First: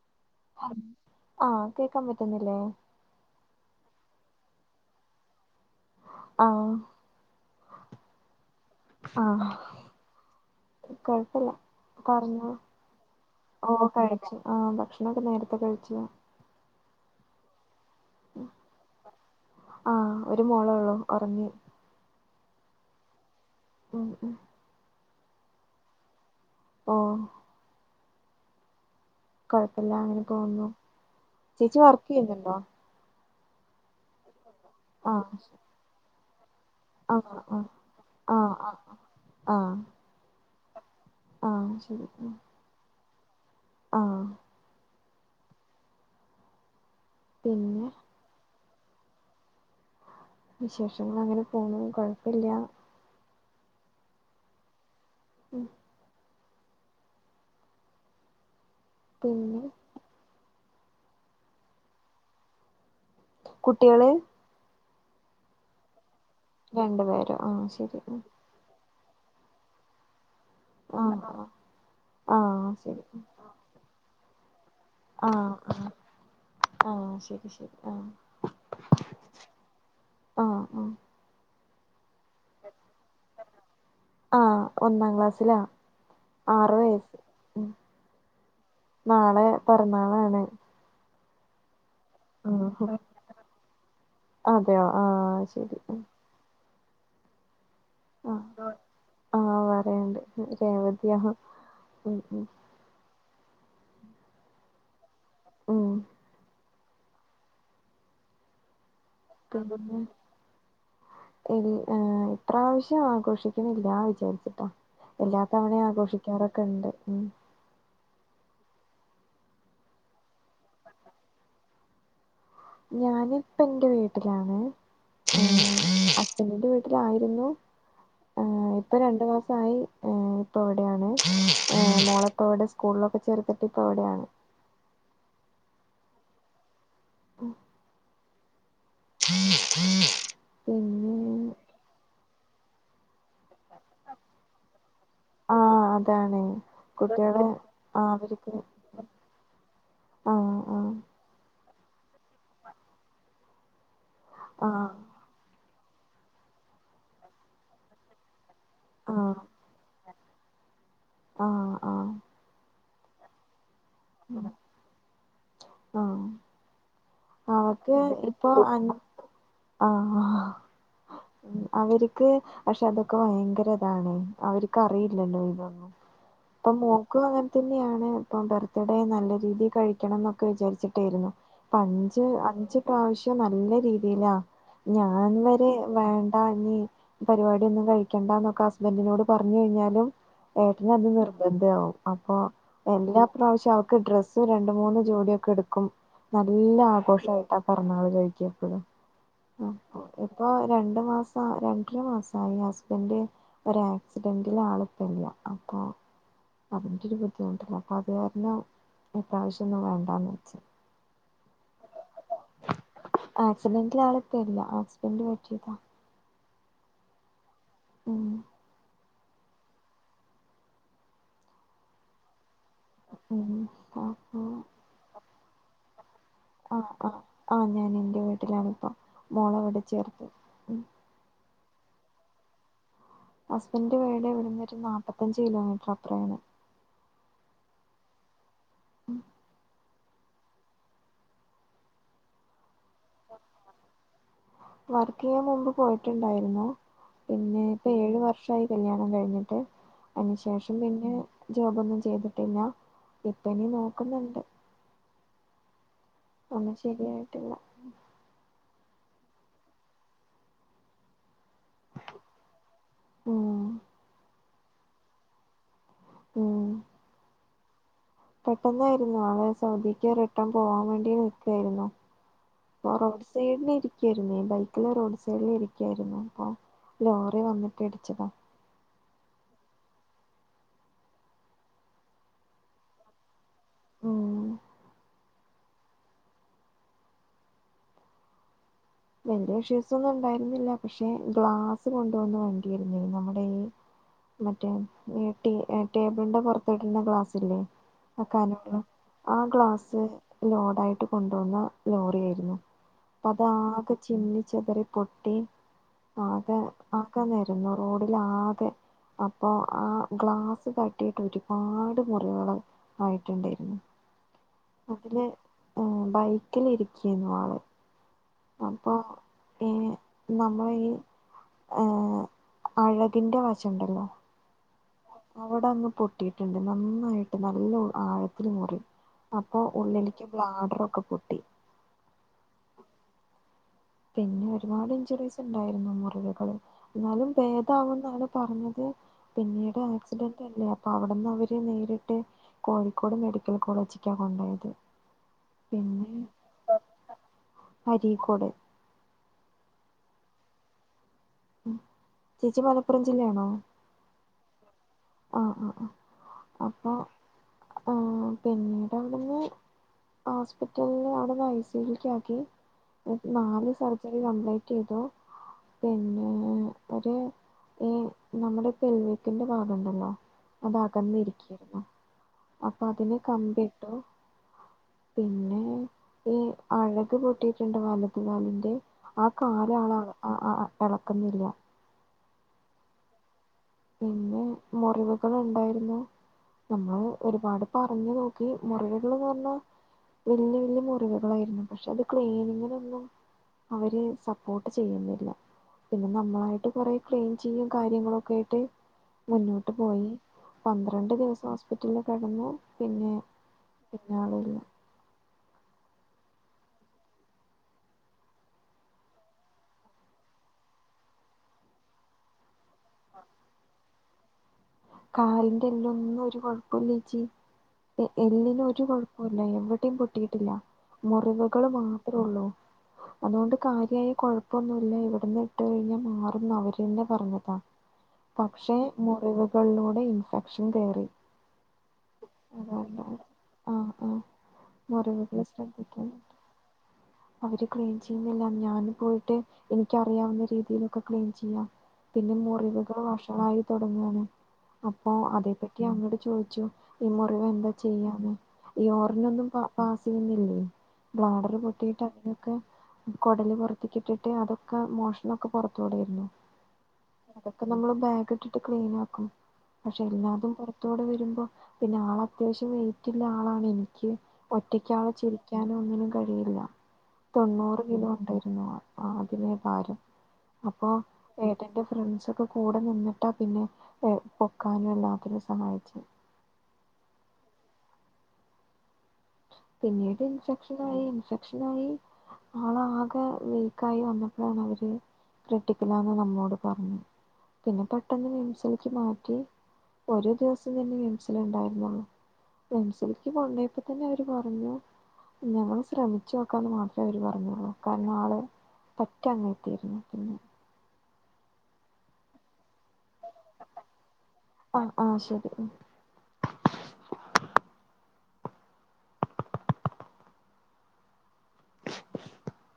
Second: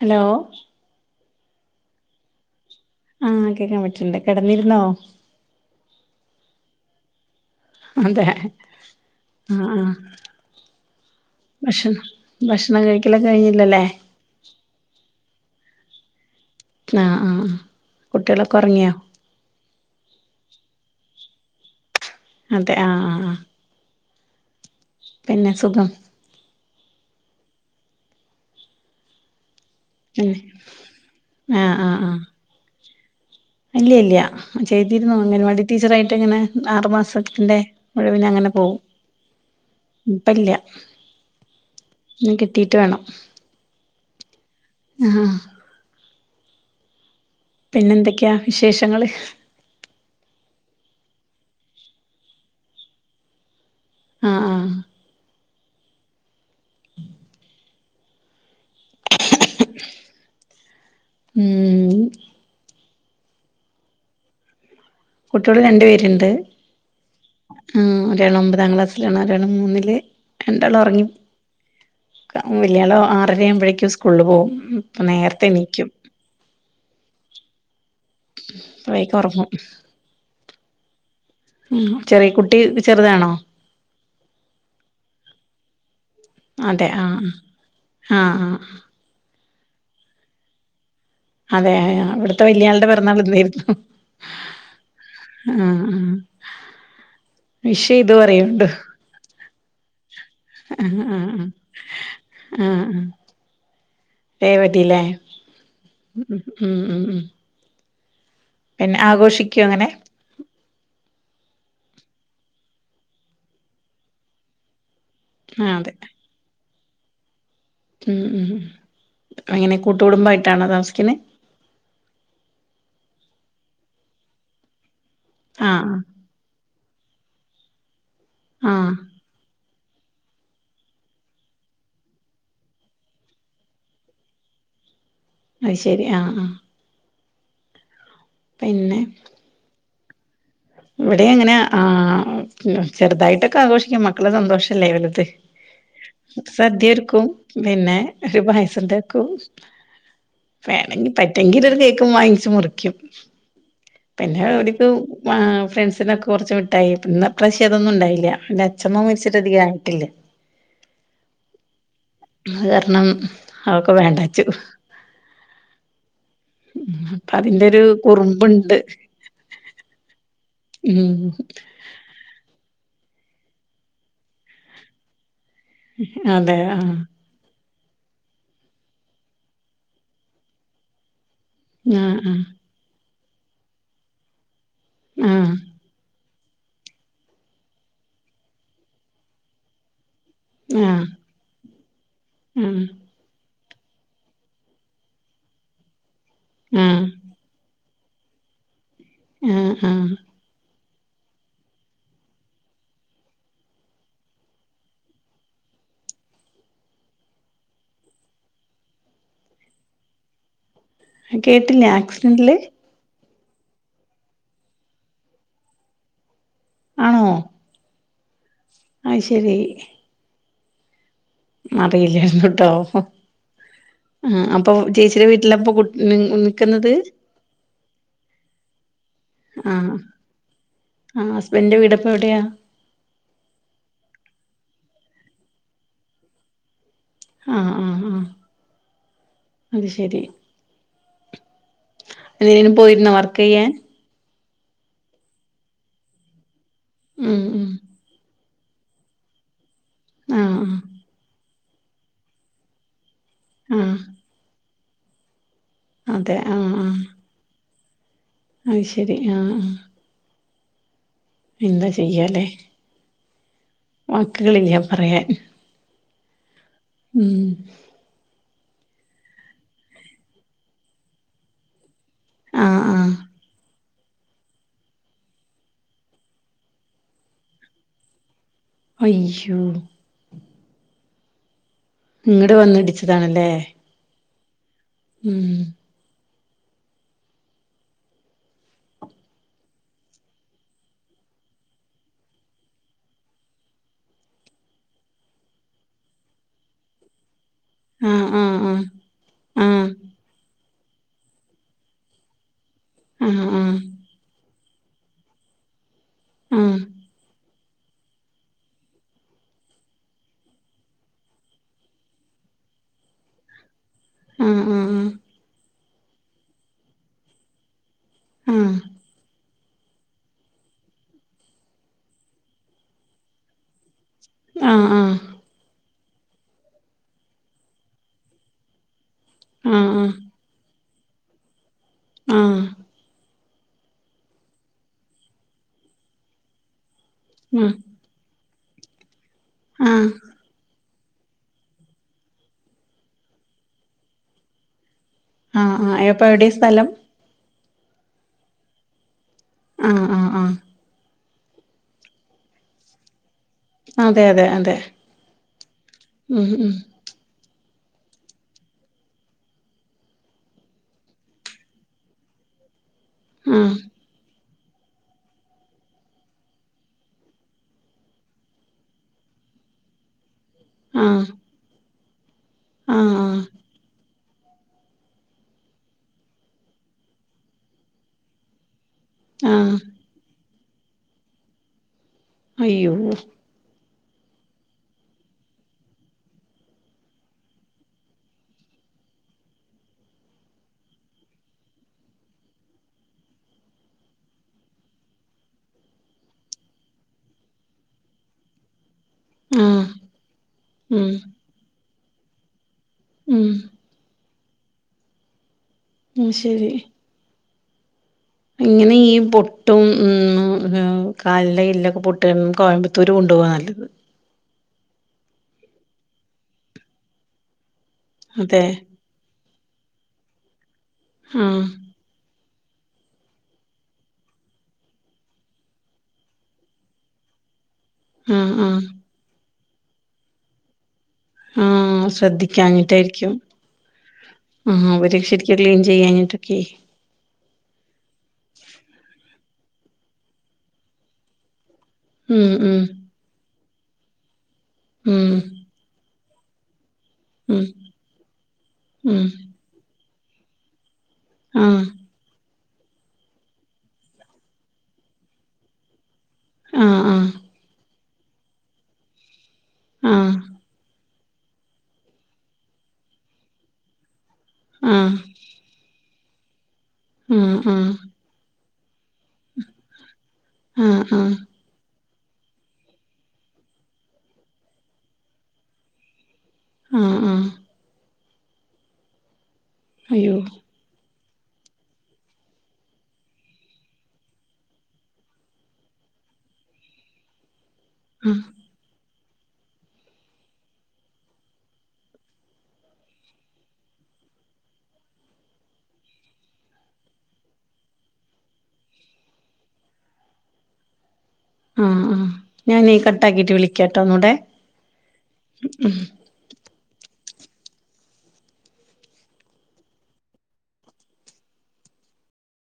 Hello ആഹ് കേക്കാൻ പറ്റുന്നില്ലേ ആഹ് കേക്കാൻ പറ്റ്ണ്ട് കെടന്നിരുന്നോ ആഹ് അതെ ആഹ് ആ ആ കൊഴപ്പില്ല ഭക്ഷണം പറഞ്ഞോ ഭക്ഷണ കഴിക്കലൊന്നു ഓ കഴിഞ്ഞില്ലല്ലേ കഴിച്ചു ആഹ് ഭക്ഷണൊക്കെ നേരത്തെ കഴിച്ചു ആഹ് ആഹ് കുട്ട്യോളൊക്കെ ഒറങ്ങ്യോ ആ ഒരു മോളേള്ളു ഒറങ്ങി അതെ ആ ആ ആ ഉം ഉം പിന്നെ സുഖം ഓ കുഴപ്പമില്ല അങ്ങനെ പിന്നെ പോകുന്നു ചേച്ചി വർക്ക് ചെയ്യുന്നുണ്ടോ? അല്ല ഇല്ല ചെയ്തിരുന്നു ആഹ് അങ്കനെവാടി ടീച്ചറായിട്ട് ഇങ്ങനെ ആറു ആഹ് മാസത്തിന്റെ ആഹ് ഒഴിവിന് അങ്ങനെ ആഹ് ആഹ് പോവും ഇപ്പല്ല. ആ ശരി എന്ന കിട്ടീയിട്ട് വേണം ആ ആഹ് പിന്നെ പിന്നെന്തക്ക്യാ വിശേഷങ്ങള് വിശേഷങ്ങളങ്ങനെ പോന്നു കൊഴപ്പ്ല്ല്യാ ആഹ് ആഹ് ഉം പിന്നെ ഉം ഉംമ്മ് കുട്ടികള് കുട്ട്യൊള് രണ്ട്പേര്ണ്ട് രണ്ട്പേരൊ ആഹ് ശെരി ഉം ഒമ്പതാംക്ലാസ് പിന്നൊള്ളരെണം മൂന്നില് രണ്ടാള്വൊറങ്ങി ആഹ് ആഹ് ക ആഹ് വല്യാള് ശരി ആറരമ്പഴെക്കും സ്കൂള്ല് പോകും ആഹ് ആഹ് ആഹ് ശെരി ശെരി ആഹ് വേഗ്വറങ്ങും ആഹ് ആഹ് ഉം ചെറിയ കുട്ടി ത്ചെറുതാണോ ആഹ് ഒന്നാം ക്ലാസ്സ്ലാ അതെ ആഹ് ആഹ് ആഹ് നാളെ പെറന്നാളാണ് അതെ യാ ഇവ്ട്ത്തെ വല്യാള്ടെ ആഹ് പെറന്നാളിന്നായ്ര്ന്നു അതെയോ ശരി ആഹ് ആഹ് വിഷേയ്തു പറയ്ൺണ്ട് ആഹ് ആഹ് പറയൺണ്ട് ആഹ് രേവതിയാ ആഹ് ഉം ഉം ആഹ് ആഹ് രേവതില്ലേ ഉം ഉംമ് ഉം ഉം ഉം പിന്നെ ആഗോഷ് ക്ക്യുന്നുന്നെ ഇല്ല് ഏഹ് ഇപ്രാവശ്യം ആഘോഷിക്കുന്നില്ലാ വിചാരിച്ചിട്ടാ ആഹ് എല്ലാത്തവണെ അതെ ആഘോഷിക്കാറൊക്കെണ്ട് ഉം ഉം ഉം എങ്ങനെ കൂട്ടുകുടുംമ്പായ്ട്ടാണോ താമസിക്ക്ന്നെ ഞാനിപ്പന്റെ വീട്ടിലാണ് ആഹ് ആഹ് സ്ബ്ന്റെ വീട്ടിലായ്ര്ന്നു ആഹ് ഏഹ് ആഹ് ഇപ്പൊ രണ്ടുമാസായ് ഉം ഇപ്പൊവ്ടെയാണ് ഏഹ് മോളെപ്പോ ഇവ്ടെ സ്കൂളിലൊക്കെ ചേർത്തിട്ട്പ്പവ്ടെയാണ് അയ്ശെരി ആഹ് ആഹ് ഉം പിന്നെ [inaudible] പിന്നെ ഇവിടെങ്ങനെ ആഹ് മ്മ് ചെറുതായ്ട്ടക്കെ ആഘോഷ്ക്കും മക്കളെ സന്തോഷല്ലേ വല്ത് ആ അതാണ് സദ്യൊര്ക്കും കുട്ടികളെ പിന്നെ ആ ഒര് അവർക്ക് പായസണ്ടാക്കും ആ ആ വേണെങ്കി പറ്റ്വങ്കിലൊര് കേക്കും വാങ്ങ്ച്ച് മുറിക്കും പിന്നെ ആ ഓല്ക്ക് മാ ഫ്രണ്ട്സിനക്കെ കൊറച്ച് മിട്ടായ് ന്ന്പ്രാവശ്യതൊന്നുണ്ടായ്ല്ല ച്ച്മ്മ ആ മരിച്ച്ട്ടധികായ്ട്ടില്ലേ ആഹ് ആഹ് അത് കാരണം അതൊക്കെ വേണ്ടാച്ചു ആ ആ മ്മ്ഹ് പ്പതിന്റൊര് കുറുമ്പ്ണ്ട് ആഹ് ആഹ് ഉം അവര്ക് ക്ക് പഷെതക്കെ വയ്ങ്കര്താണെ അവര്ക്കറിയ്ല്ലല്ലോ ഇതൊന്നും അതെ പ്പം ആഹ് മോക്ക്വാങ്ങനെ ത്ത്ന്നെയാണ്പ്പം ബർത്ത്ഡേ നല്ല രീതി കഴിക്കണന്നൊക്കെ വിചാര്ച്ചിട്ടാര്ന്നു അഞ്ച് ആഹ് അഞ്ച് പ്രാവശ്യം നല്ല രീതിയിലാ. ഞാൻ ആഹ് വെരെ വാ അങ്ങി പരിപാടിയൊന്നും കഴിക്കണ്ടേന്നൊക്കെ ഹസ്ബൻഡിനോട് പറഞ്ഞു കഴിഞ്ഞാലും. ഏട്ടനത് ആഹ് നിർബന്ധവാവും. അപ്പൊ ആഹ് എല്ലാ പ്രാവിശ്യം അവു ഇക്ക് ഡ്രസ്സ് രണ്ടു മൂന്ന് ജോടിയൊക്കെ എടുക്കും. നല്ല ആഹ് ആഘോഷവായിട്ടാ. പക്ക് [unintelligible] കഴിക്കെപ്പളാ ആ ആ ഇപ്പൊ രണ്ടു മാസം രണ്ടര മാസമായി ഹസ്ബെൻഡ്. ഒര് ആക്സിഡെന്റില് ആളിപ്പില്യാ. അപ്പൊ അതിന്റൊര് ഒരു ബുദ്ധിമുട്ട്. അപ്പൊ അതൊണ്ടാ ഈ പ്രാവശ്യമത് വേണ്ടാന്ന് വെച്ചേ. കേട്ടില്ല. ആക്സിഡെന്റില് ആക്സിഡെന്റിൽ ആളിപ്പില്ല. ആക്സിഡെന്റ് പറ്റിയെപ്പോ ആണോ. ഉം അയ് ശെരി അറിയില്ലാരുന്നോട്ടോ. ഉം അപ്പൊ മം അപ്പൊ ചേച്ചിടെ വീട്ടിലപ്പം കു ഇനി [unintelligible] ആഹ് ആഹ് ഞാൻ ഇന്റെ വീട്ടിലാണിപ്പം. മോളെ ഇവിടെ ആഹ് ചേർത്തി. ആ ഹസ്ബെന്റെ വീടെപ്പ എവിടെയാ ഹസ്ബൻഡിന്റെ വീട് ഇവെടെന്നൊരു നാപ്പത്തഞ്ച് കിലോമീറ്റർ അപ്പേറണ്. ആ ആ ആ മം ഇത് ശെരി എവടേലും പോയിരുന്നോ വർക്ക് ചെയ്യാൻ വർക്ക് ചെയ്യാൻ മുമ്പ് പോയിട്ടുണ്ടാരുന്നു. ഉം പിന്നെ ഉം ഇപ്പ ഏഴു വർഷ യായി കല്യാണം കഴിഞ്ഞിട്ട്. അതിന് ആഹ് ശേഷം ആഹ് പിന്നെ ജോബൊന്നും ചെയ്തിട്ടില്ല. ഇപ്പനി ആഹ് നോക്കുന്നണ്ട്. അതെ ഒന്നും ശെരിയായിട്ടില്ല. അഹ് ശെരി ആ ആ എന്താ ചെയ്യാലേ. ഓ വാക്കുകളില്ലാ പറയാൻ. ഉം മം പെട്ടെന്നായിരുന്നോ. ആള് സൗദിക്ക് റിട്ടേൺ പോവാൻ വേണ്ടി നിക്കുവായിരുന്നു. ആഹ് [unintelligible] ആഹ് റോഡ് സൈഡിയിരി ക്കാരുന്നു. ബൈക്കില് റോഡ് സൈഡിൽ ഇരിക്കാരുന്നു. ആ ലോറി വന്നിട്ട് ഇടിച്ചതാ. അയ്യോ ഇങ്ങട് വന്ന് ഇടിച്ചതാണല്ലേ. ഓ മം വേറെ വിഷ്വൽസൊന്നും ഉണ്ടായിരുന്നില്ല. പക്ഷെ ഗ്ലാസ് കൊണ്ടുവന്ന് വണ്ടിയാരുന്ന് നമ്മുടെ മറ്റേ ടേ ടേബിളിന്റെ പൊറത്തിടുന്ന ഗ്ലാസ്സില്ലേ. ആ ആഹ് ആഹ് കനഉള്ളെ ആഹ് ആ ഗ്ലാസ്സ് ആഹ് ലോഡായിട്ട് കൊണ്ടുവന്ന ലോറിയയിരുന്നു. അത് ആ ആഹ് ആഹ് ചിന്നി ചെതറി പൊട്ടി ആകെ ആഹ് ആക്ക നെ ന്നു. റോഡിലാകെ അപ്പോ ആഹ് ഗ്ലാസ് തട്ടിട്ട് ഒരുപാട് മുറികള് ആയിട്ടുണ്ടായിരുന്നു. ആഹ് അതില് ആഹ് ആ ബൈക്കിലിരിക്കെയെന്നു ആള്. ആഹ് പിന്നെ നമ്മളെ ഈ ആ അഴകിൻ്റെ വശണ്ടല്ലോ ആഹ് ആഹ് അവ്ടന്ന് പൊട്ടീട്ട്ണ്ട് നന്നായ്ട്ട് നല്ലഉ ആഴത്തില് മുറി അപ്പൊ ആഹ് ഉള്ളില്ക്ക് ബ്ലാഡറൊക്കെ പൊട്ടി ആഹ് പിന്നെ ഒരുപാട് ഇഞ്ചുറീസ്ണ്ടായ്ര്ന്നു മുറിവുകള് എന്നാലും ആഹ് ഭേദാവ് ന്നാണ് പറഞ്ഞത് പിന്നീട് ആഹ് ആഹ് ആഹ് ആക്സിഡന്റല്ലേ അപ് പ്പവ്ട്ന്നവര് നേരിട്ട് കോഴിക്കോട് മെഡിക്കൽ കോളേജ്ക്കാ കൊണ്ടായത് ആഹ് ആഹ് എപ്പൊവ്ട്യ സ്ഥലം അരീക്കോട് ആഹ് ആഹ് ആഹ് ഉം ചേച്ചി മലപ്പുറം ജില്ലാണോ അതെ അതെ അതെ ആഹ് ആഹ് ആഹ് ഉം ഉം അപ്പൊ ആഹ് പിന്നീടവ്ട്ന്ന് ഹോസ്പിറ്റൽന്ന് അവ്ട്ന്ന് ഐസ്യുയ്ക്കാക്കി നാല് ആഹ് സർജറി കംപ്ലീറ്റെയ്തു പിന്നെ ഒരു ഈ നമ്മടെ പെൽവിക്കിന്റെ ഭാ ഗണ്ടല്ലോ അതകന്ന് ആഹ് ഇരിക്കാര്ന്നു അപ്പൊ ആഹ് അതിന് ആഹ് കമ്പിട്ടു പിന്നെ ഈ അഴക് പൊട്ടിട്ട്ണ്ട് വലത് കാലിന്റെ ആഹ് കാല് ആള് ആഹ് അഹ് അഹ് എളക്ക്ന്നില്ല അയ്യോ പിന്നെ മുറിവുകള്ണ്ടായ്ര്ന്നു നമ്മള് ഒരുപാട് പറഞ്ഞ് നോക്കി മുറിവുകള്ന്ന് പറഞ്ഞാ വെല്യ വെല്യ മുറിവ്കളായ്രുന്നു പക്ഷെ അത് ക്ലീനിങ്ങിലൊന്നും അവര് സപ്പോർട്ട് ചെയ്യുന്നില്ല പിന്നെ നമ്മളായ്ട്ട് കൊറേ ക്ലീൻ ചെയ്യും കാര്യങ്ങളൊക്കെ ട്ട് മുന്നോട്ട് ആഹ് പോയി ഉം പന്ത്രണ്ട് ദിവസം ഹോസ്പിറ്റല് കെടന്നു പിന്നെ ഉം പിന്നാളുല്ലാ ഉം ശെരി ഇങ്ങനെ ഈ പൊട്ടും ഉം മ്മ്ഹ് കാലിലെല്ലൊക്കെ പൊട്ട്വാണെ കോയമ്പത്തൂര് കൊണ്ടോവാ നല്ലത് കാലിന്റെല്ലൊന്നും ഒര് കൊഴപ്പ്ല്ലേച്ചി എഹ് എല്ലിന് അതെ ഒര് കൊഴപ് പ്പുല്ല എവിടേം പൊട്ടീട്ട്ല്ല ആഹ് മുറിവ്കള് മാത്രേള്ളൂ അതുകൊണ്ട് കാര്യായ കൊഴപ്പൊന്നുല്ല ഇവിട്ന്ന് ഇട്ട് കഴിഞ്ഞാ മാറുന്ന് അവര്ന്നെ പറഞ്ഞതാ ആഹ് പക്ഷേ ആഹ് മുറിവ്കള്ലൂടെ ഇൻഫെക്ഷൻ കേറി ആഹ് ശ്രദ്ധിക്കാഞ്ഞ്ട്ടാര്ക്കും ആഹ് ആഹ് ഉം അവര് മുറിവുകൾ ശെര്ക്ക് ക്ലീൻ ശ്രദ്ധിക്കണം ചെയ്യാഞ്ഞിട്ട് കേ അവര് ക്ലീൻ ചെയ്യുന്ന്ല്ല ഞാൻന്ന് പോയിട്ട് എനിക്കറിയാവുന്ന രീതിയിലൊക്കെ ക്ലീൻ ചെയ്യാ പിന്നെ ഉം ഉം മുറിവ്കള് വഷളായ് തൊടങ്ങാണ് അപ്പൊ ഉം അതേ പറ്റി അങ്ങട് ചോയ്ച്ചു ഈ ഉം മുറിവെന്താ ചെയ്യാന്ന് ഉം യോർനൊന്നും പ പാസെയ്യ്‌ന്നില്ലേ ബ്ലാഡറ് പൊട്ട് ആഹ് ത്ക്കെ കൊടല് പൊറത്ത്ക്ക്ട്ടിട്ട് അതൊക്കെ മോഷ്നൊക്കെ പൊറത്തൂടെര്ന്നു ആഹ് അതൊക്കെ നമ്മള് ബാഗ്ട്ട്ട്ട് ക്ലീനാക്കും ആഹ് പഷെല്ലാതും പൊറത് ത്തൂടെ വരുമ്പോ പിന്നെ ആള് അത്യാവശ്യം വെയിറ്റ്ല്ലാളാണെ എനിക്ക് ഒറ്റക്കാളെ ആഹ് ചെരി ക്കാനോ ഒന്നിനും കഴിയ്ല്ല ആഹ് ആഹ് ആഹ് തൊണ്ണൂറ് കിലോ ഒണ്ടായ്രുന്നു ആഹ് ആദ്യമെ ഭാരം ആഹ് ആഹ് അപ്പോഎ ത്ത്ന്റെ ഫ്രണ്ട്സൊക്കെ കൂടെ നിന്നിട്ടാ പിന്നെ എഹ് പൊക്കാനും എല്ലാത്ത്നും സഹായ്ച്ചെ ആഹ് ആഹ് പിന്നീട് അയ്യോ ഇൻഫെക്ഷനായ് ഇൻഫെക്ഷനായ് ആളാകെ വീക്കായ് വന്നപ്പോഴാണവര് ക്രിട്ടിക്കലാന്ന് നമ്മോട് പറഞ്ഞെ പിന്നെ പെട്ടെന്ന് ആഹ് മിംസിലേക്ക് മാറ്റി പ്പൊരെ ദിവസം തന്നെ മിംസില്ണ്ടാര്ന്നാ മിംസിലേക്ക് കൊണ്ടോയപ്പോത് ത്തന്നെ അവര് പറഞ്ഞു ഞങ്ങള് ശ്രമിച്ച്നോക്കാന്ന് മാത്രേ അവര് പറഞ്ഞൊള്ളൂ കാരണാള് പറ്റ അങ്ങെത്തിയിരുന്നു പിന്നെ ആഹ് ആഹ് ഞാനെ കട്ടാക്കിട്ട് വിളിക്കാട്ടോ ഒന്നൂടെ ആ ആ ശരി [unintelligible]